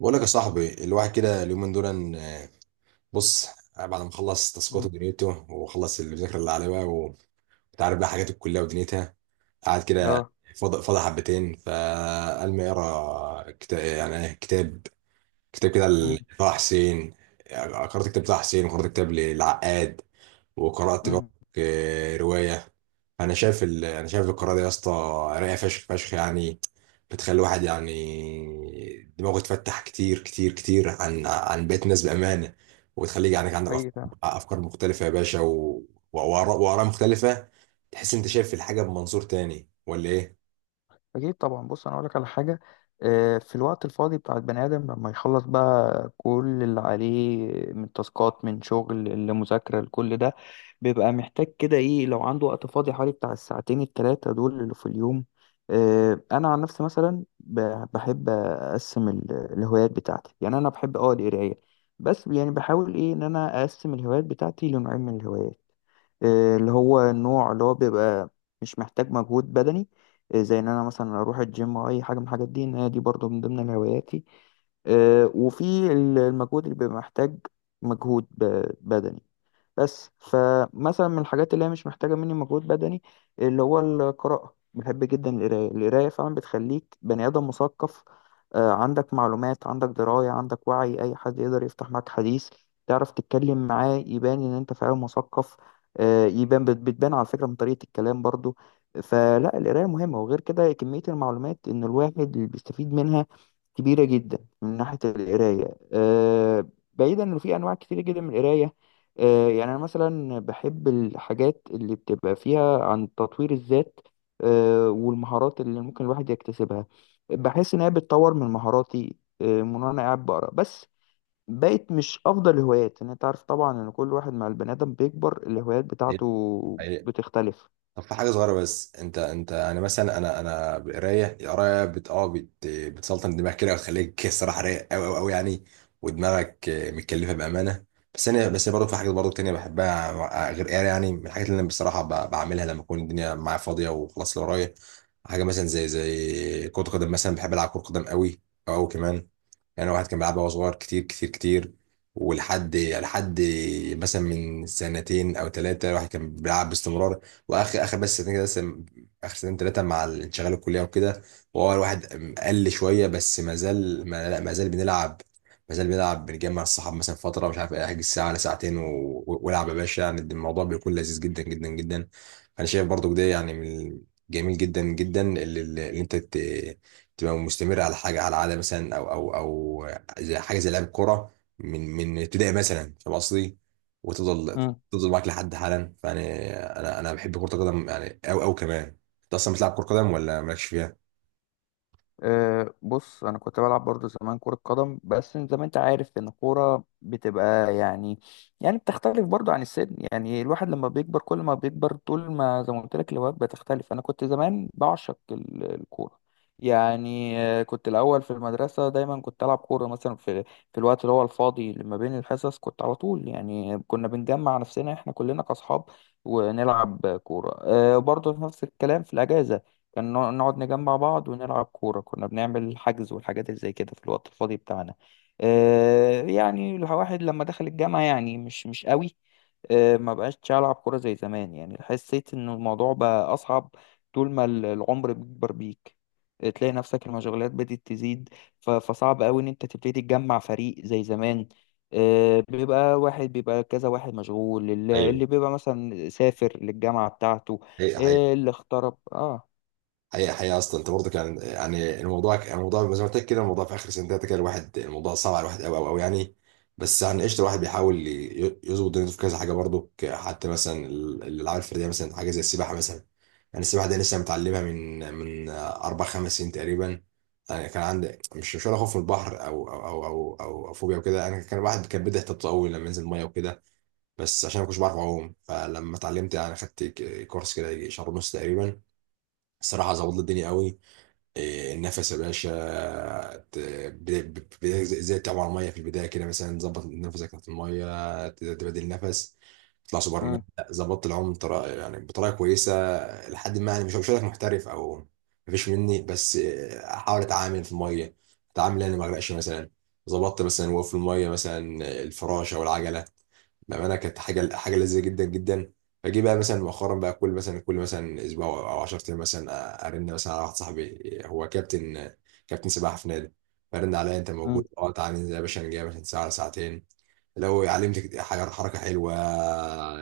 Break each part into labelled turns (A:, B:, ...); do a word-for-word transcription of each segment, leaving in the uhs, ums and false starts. A: بقول لك يا صاحبي الواحد كده اليومين دول إن- آه، بص. آه، بعد ما اخلص تاسكاته
B: مم.
A: ودنيته واخلص المذاكره اللي عليه بقى وانت عارف بقى حاجات الكليه ودنيتها، قاعد كده
B: اه
A: فاضي فاضي حبتين، فقال ما اقرا كتاب. يعني إيه، كتاب كتاب كده
B: مم.
A: لطه حسين. آه، قرأت كتاب طه حسين وقرأت كتاب للعقاد وقرأت برضك
B: مم.
A: آه، رواية. أنا شايف ال... أنا شايف القراءة دي يا اسطى رايقة فشخ فشخ يعني، بتخلي الواحد يعني دماغه يتفتح كتير كتير كتير عن عن بقية الناس بأمانة، وتخليك يعني عندك
B: حقيقي
A: أفكار
B: فعلا.
A: أفكار مختلفة يا باشا، و... وآراء وآراء مختلفة. تحس أنت شايف الحاجة بمنظور تاني ولا إيه؟
B: أكيد طبعا، بص، أنا أقولك على حاجة. آه، في الوقت الفاضي بتاع البني آدم لما يخلص بقى كل اللي عليه، من تاسكات، من شغل، لمذاكرة، لكل ده، بيبقى محتاج كده إيه لو عنده وقت فاضي حوالي بتاع الساعتين التلاتة دول اللي في اليوم. آه، أنا عن نفسي مثلا ب- بحب أقسم ال- الهوايات بتاعتي. يعني أنا بحب أه القراية. بس يعني بحاول إيه إن أنا أقسم الهوايات بتاعتي لنوعين من الهوايات. آه، اللي هو النوع اللي هو بيبقى مش محتاج مجهود بدني. آه، زي ان انا مثلا اروح الجيم او اي حاجه من الحاجات دي، ان هي دي برضو من ضمن هواياتي. آه، وفي ال- المجهود اللي بيبقى محتاج مجهود ب- بدني. بس فمثلا من الحاجات اللي هي مش محتاجة مني مجهود بدني اللي هو القراءة، بحب جدا القراية. القراية فعلا بتخليك بني آدم مثقف. آه، عندك معلومات، عندك دراية، عندك وعي، أي حد يقدر يفتح معاك حديث، تعرف تتكلم معاه يبان إن أنت فعلا مثقف. آه، يبان بت- بتبان على فكرة من طريقة الكلام برضو. فلا القراية مهمة، وغير كده كمية المعلومات إن الواحد اللي بيستفيد منها كبيرة جدا من ناحية القراية. آه، بعيدا إنه في أنواع كتير جدا من القراية. آه، يعني أنا مثلا بحب الحاجات اللي بتبقى فيها عن تطوير الذات. آه، والمهارات اللي ممكن الواحد يكتسبها، بحس إن هي بتطور من مهاراتي. آه، من وأنا قاعد بقرا بس. بقت مش أفضل الهوايات. إن أنت عارف طبعا إن كل واحد مع البني آدم بيكبر الهوايات بتاعته
A: أيوة.
B: بتختلف.
A: طب في حاجة صغيرة بس، انت انت انا مثلا، انا انا قراية القراية بت اه بت بتسلطن دماغك كده، وتخليك الصراحة رايق قوي قوي قوي يعني، ودماغك آه، متكلفة بأمانة. بس انا بس برضه في حاجات برضه تانية بحبها آه، غير قراية. يعني من الحاجات اللي انا بصراحة ب- بعملها لما اكون الدنيا معايا فاضية وخلاص اللي ورايا، حاجة مثلا زي زي كرة قدم مثلا. بحب ألعب كرة قدم قوي، قوي كمان. يعني واحد كان بيلعبها وهو صغير كتير كتير كتير، ولحد لحد مثلا من سنتين او ثلاثه الواحد كان بيلعب باستمرار. واخر اخر بس سنتين كده بس- اخر سنتين ثلاثه مع الانشغال الكليه وكده، وهو الواحد قل شويه، بس ما زال ما, لا ما زال بنلعب. ما زال بنلعب، بنجمع الصحاب مثلا فتره، مش عارف إيه، احجز ساعه ولا ساعتين و- والعب يا باشا. يعني الموضوع بيكون لذيذ جدا جدا جدا. انا شايف برضو ده يعني من جميل جدا جدا اللي, اللي انت تبقى مستمرة على حاجة، على عادة مثلا، أو أو أو زي حاجة زي لعب الكورة من من ابتدائي مثلا. فاهم قصدي؟ وتفضل تفضل معاك لحد حالا. فيعني أنا أنا بحب كرة القدم يعني. أو أو كمان، أنت أصلا بتلعب كرة قدم ولا مالكش فيها؟
B: أه بص انا كنت بلعب برضو زمان كرة قدم. بس زي ما انت عارف ان الكورة بتبقى يعني، يعني بتختلف برضو عن السن. يعني الواحد لما بيكبر كل ما بيكبر، طول ما زي ما قلت لك الهوايات بتختلف. انا كنت زمان بعشق ال- الكورة. يعني آه، كنت الاول في المدرسة، دايما كنت العب كورة مثلا في في الوقت اللي هو الفاضي لما بين الحصص. كنت على طول يعني كنا بنجمع نفسنا احنا كلنا كاصحاب ونلعب كورة. أه برضو نفس الكلام في الاجازة. كان نوع- نقعد نجمع بعض ونلعب كورة. كنا بنعمل حجز والحاجات اللي زي كده في الوقت الفاضي بتاعنا. آه، يعني الواحد لما دخل الجامعة يعني مش مش قوي. آه، ما بقاش ألعب كورة زي زمان. يعني حسيت إن الموضوع بقى أصعب. طول ما ال- العمر بيكبر بيك. آه، تلاقي نفسك المشغولات بدأت تزيد. ف- فصعب قوي إن أنت تبتدي تجمع فريق زي زمان. آه، بيبقى واحد، بيبقى كذا واحد مشغول، اللي
A: ايوه.
B: اللي بيبقى مثلا سافر للجامعة بتاعته.
A: هي
B: آه، اللي اغترب، اه.
A: حقيقة، حقيقة أصلا أنت برضه كان يعني الموضوع ك- الموضوع زي ما قلت لك كده، الموضوع في آخر سنتين تلاتة كده الواحد الموضوع صعب على الواحد أوي أوي أوي يعني. بس يعني قشطة، الواحد بيحاول ي- يظبط دنيته في كذا حاجة برضه، ك- حتى مثلا ال- الألعاب الفردية مثلا، حاجة زي السباحة مثلا. يعني السباحة دي لسه متعلمها من من أربع خمس سنين تقريبا. يعني كان عندي مش مش ولا خوف من البحر أو أو أو أو أو, أو فوبيا وكده. أنا كان الواحد كان بيبدأ يحتبط أوي لما ينزل المية وكده، بس عشان ما كنتش بعرف أعوم. فلما اتعلمت يعني، خدت ك- كورس كده يجي شهر ونص تقريبا، الصراحة ظبط لي الدنيا أوي. إيه، النفس يا باشا ت- ب- ب- ب- زي زي تعبر ميه في البدايه كده مثلا، ظبط نفسك تحت الميه، ت- تبدل نفس، تطلع سوبر مان.
B: مم.
A: لا، ظبطت العوم بطريقه يعني بطريقه كويسه، لحد ما يعني مش مش هقول لك محترف او مفيش مني، بس إيه، احاول اتعامل في الميه. اتعامل انا ما اغرقش مثلا، ظبطت مثلا وقف في الميه مثلا، الفراشه والعجله. بامانه كانت حاجه حاجه لذيذه جدا جدا. فجي بقى مثلا مؤخرا بقى كل مثلا، كل مثلا اسبوع او عشرة ايام مثلا، ارن مثلا على واحد صاحبي، هو كابتن، كابتن سباحه في نادي. فرن عليا، انت موجود؟
B: مم.
A: اه، تعالى ننزل يا باشا، نجي يا باشا ساعه ولا ساعتين، لو علمتك حاجة- حركة حلوة،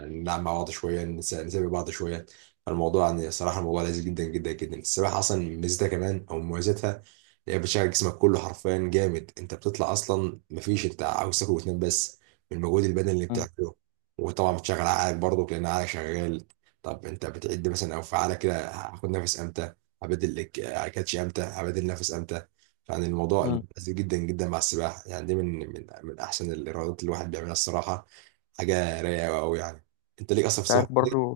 A: نلعب مع بعض شوية، نس- نسابق بعض شوية. الموضوع يعني صراحة الموضوع لذيذ جدا جدا جدا. السباحة أصلا ميزتها كمان أو مميزاتها، هي بتشغل جسمك كله حرفيا جامد. أنت بتطلع أصلا مفيش، أنت عاوز تاكل وتنام بس من المجهود البدني اللي
B: مم.
A: بتعمله، وطبعا بتشغل عقلك برضه لأن عقلك شغال. طب أنت بتعد مثلا أو فعالة كده هاخد نفس أمتى، هبدل الك- كاتش أمتى، هبدل نفس أمتى. يعني الموضوع
B: مم.
A: الموضوع لذيذ جدا جدا مع السباحة. يعني دي من من من أحسن الرياضات اللي الواحد بيعملها الصراحة، حاجة رايقة أوي يعني. أنت ليك أصلا في
B: انت
A: السباحة؟
B: عارف
A: لا،
B: برضو.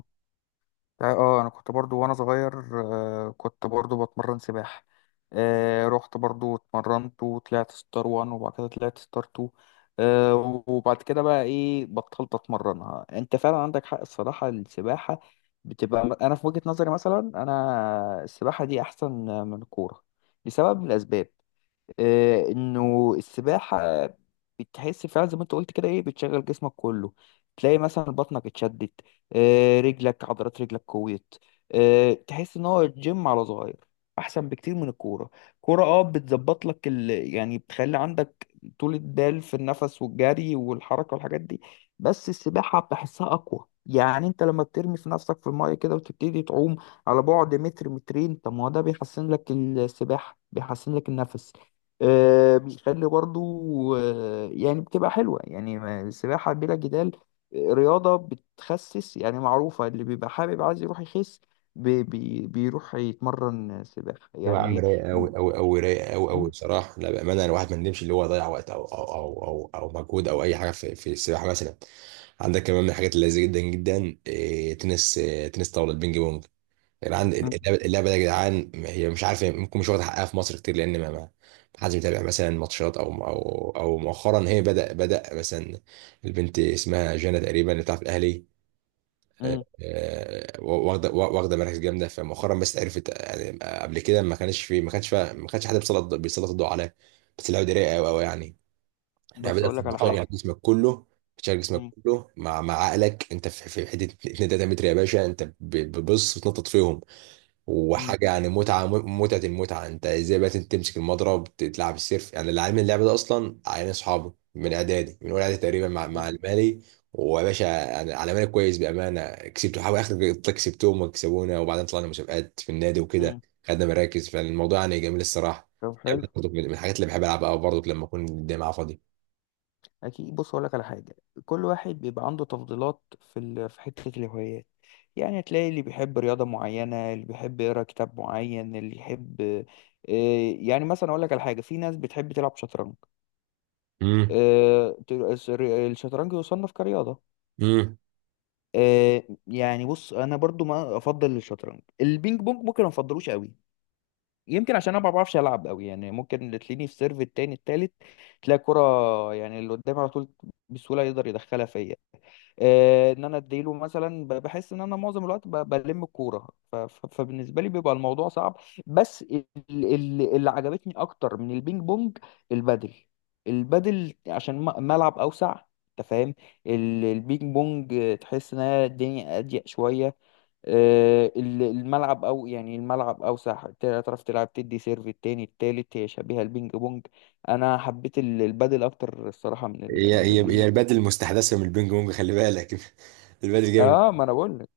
B: انت عارف- اه انا كنت برضو وانا صغير. آه كنت برضو بتمرن سباحة. آه رحت برضو اتمرنت وطلعت ستار وان، وبعد كده طلعت ستار تو. آه وبعد كده بقى ايه بطلت اتمرنها. انت فعلا عندك حق. الصراحة السباحة بتبقى انا في وجهة نظري مثلا، انا السباحة دي احسن من الكورة لسبب من الاسباب. آه، انه السباحه بتحس فعلا زي ما انت قلت كده ايه بتشغل جسمك كله. تلاقي مثلا بطنك اتشدت. آه، رجلك، عضلات رجلك قويت. آه، تحس ان هو الجيم على صغير احسن بكتير من الكوره. كوره اه بتظبط لك ال... يعني بتخلي عندك طول البال في النفس والجري والحركه والحاجات دي. بس السباحه بحسها اقوى. يعني انت لما بترمي في نفسك في المايه كده وتبتدي تعوم على بعد متر مترين، طب ما هو ده بيحسن لك السباحه، بيحسن لك النفس. آه، بيخلي برضو آه، يعني بتبقى حلوة. يعني ما- السباحة بلا جدال آه، رياضة بتخسس. يعني معروفة اللي بيبقى حابب عايز يروح يخس بي بي بيروح يتمرن سباحة
A: يا عم
B: يعني.
A: رايقة
B: م-
A: أوي أوي أوي، رايقة أوي أوي
B: م-
A: بصراحة، لا بأمانة الواحد ما ندمش اللي هو ضيع وقت أو أو أو أو, أو مجهود أو أي حاجة في، في السباحة مثلا. عندك كمان من الحاجات اللذيذة جدا جدا إيه، تنس، إيه تنس طاولة، البينج بونج. العند-
B: م-
A: اللعبه اللعبة دي يا جدعان، هي مش عارف، ممكن مش واخد حقها في مصر كتير، لان ما ما حدش بيتابع مثلا ماتشات او او او مؤخرا هي بدا بدا مثلا، البنت اسمها جانا تقريبا اللي بتلعب في الاهلي، آه،
B: م.
A: آه، واخده واخده مراكز جامده. فمؤخرا بس عرفت، يعني قبل كده ما كانش في ما كانش فيها- ما كانش حد بيسلط بيسلط الضوء عليها. بس اللعبه دي رايقه قوي قوي يعني. اللعبه
B: بس
A: دي
B: أقول لك على
A: بتشغل اه
B: حاجة.
A: جسمك كله، بتشغل جسمك
B: م-
A: كله مع مع عقلك. انت في في حته اتنين تلاتة متر يا باشا، انت ب- بتبص وتنطط فيهم،
B: م-
A: وحاجه يعني متعه م- متعه المتعه. انت ازاي بقى تمسك المضرب، تلعب السيرف. يعني اللي علمني اللعبه ده اصلا عيال اصحابي من اعدادي من اول اعدادي تقريبا، مع
B: م-
A: مع المالي، ويا باشا يعني على مالي كويس بامانه، كسبت حاول اخر كسبتهم وكسبونا، وبعدين طلعنا مسابقات في النادي وكده،
B: م.
A: خدنا مراكز، فالموضوع يعني جميل الصراحه.
B: طب حلو.
A: اللعبة برضه من من الحاجات اللي بحب العبها برضه لما اكون الجامعه فاضي.
B: اكيد بص اقول لك على حاجه. كل واحد بيبقى عنده تفضيلات في ال... في حته الهوايات. يعني هتلاقي اللي بيحب رياضه معينه، اللي بيحب يقرا كتاب معين، اللي يحب آه، يعني مثلا اقول لك على حاجه، في ناس بتحب تلعب شطرنج.
A: امم.
B: آه، ت- الشر- الشطرنج يصنف كرياضه.
A: امم.
B: آه، يعني بص انا برضو ما افضل الشطرنج. البينج بونج ممكن ما افضلوش قوي. يمكن عشان انا ما بعرفش العب قوي. يعني ممكن تلاقيني في سيرف التاني التالت، تلاقي كرة يعني اللي قدامي على طول بسهولة يقدر يدخلها فيا. آه، ان انا اديله مثلا ب- بحس ان انا معظم الوقت ب- بلم الكوره. ف- ف- فبالنسبه لي بيبقى الموضوع صعب. بس ال- ال- اللي عجبتني اكتر من البينج بونج البادل. البادل عشان م- ملعب اوسع، انت فاهم. ال- البينج بونج آه، تحس ان هي الدنيا اضيق شويه. آه، ال- الملعب او يعني الملعب اوسع تعرف تلعب تدي سيرف التاني التالت، هي شبيهه البينج بونج. انا حبيت ال- البادل اكتر الصراحه من ال-
A: هي
B: من
A: هي هي
B: البينج بونج.
A: البادل المستحدثه من البينج بونج، خلي بالك. البادل جامد.
B: اه ما انا بقول لك.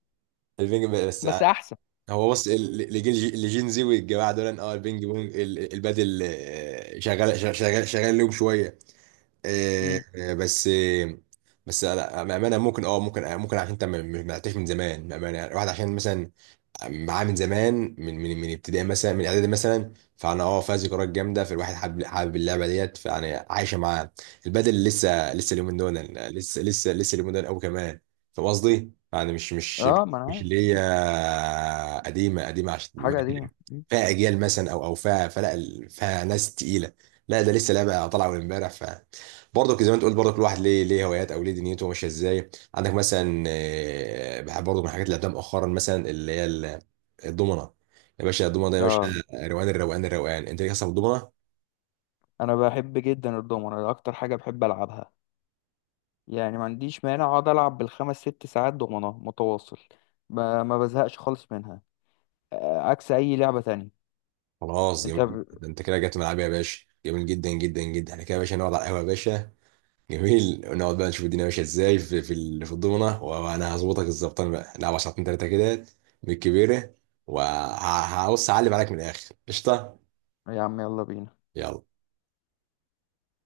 A: البينج بس.
B: بس احسن.
A: هو بص، ال- ال- الجيل اللي جين زي والجماعه دول، إن اه البينج بونج، ال- ال- البادل آه، شغال شغال شغال شغال لهم شويه. آه،
B: مم.
A: آه، بس آه، بس لا بامانه، ممكن اه ممكن آه، ممكن عشان انت ما ما- ما لعبتهاش من زمان بامانه. يعني الواحد عشان مثلا معاه من زمان من من من ابتدائي مثلا، من اعدادي مثلا، فانا اه فيها ذكريات جامده، فالواحد حابب حابب اللعبه ديت، فانا عايشه معاه. البدل لسه لسه اليومين دول، لسه لسه لسه اليومين دول قوي كمان. فاهم قصدي؟ يعني مش مش
B: اه ما انا
A: مش
B: عارف.
A: اللي هي قديمه، قديمه عشان
B: حاجه قديمه. مم.
A: فيها اجيال مثلا او او فيها، فلا ال- فيها ناس تقيله. لا ده لسه لعبه طالعه من امبارح. ف برضه زي ما انت قلت، برضه كل واحد ليه ليه هوايات او ليه دنيته ماشيه ازاي. عندك مثلا آه، بحب برضه من الحاجات اللي لعبتها مؤخرا مثلا اللي هي الضمنه. يا باشا الضمنه ده يا باشا،
B: اه
A: روقان، الروقان الروقان. انت ليك اصلا في الضمنه؟
B: انا بحب جدا الدومنه. ده اكتر حاجه بحب العبها. يعني ما عنديش مانع اقعد العب بالخمس ست ساعات دومنه متواصل. ما, ما بزهقش خالص منها. آه، عكس اي لعبه تانية.
A: خلاص جميل
B: انت
A: جدا،
B: ب...
A: ده انت كده جت ملعبي يا باشا، جميل جدا جدا جدا. احنا كده يا باشا نقعد على القهوه يا باشا، جميل، ونقعد بقى نشوف الدنيا ماشيه ازاي في في ال- في الضمنه، وانا هظبطك الزبطان، بقى نلعب ساعتين ثلاثه كده بالكبيره، وهبص اعلم عليك من الاخر، قشطه.
B: يا عم يلا بينا.
A: يلا.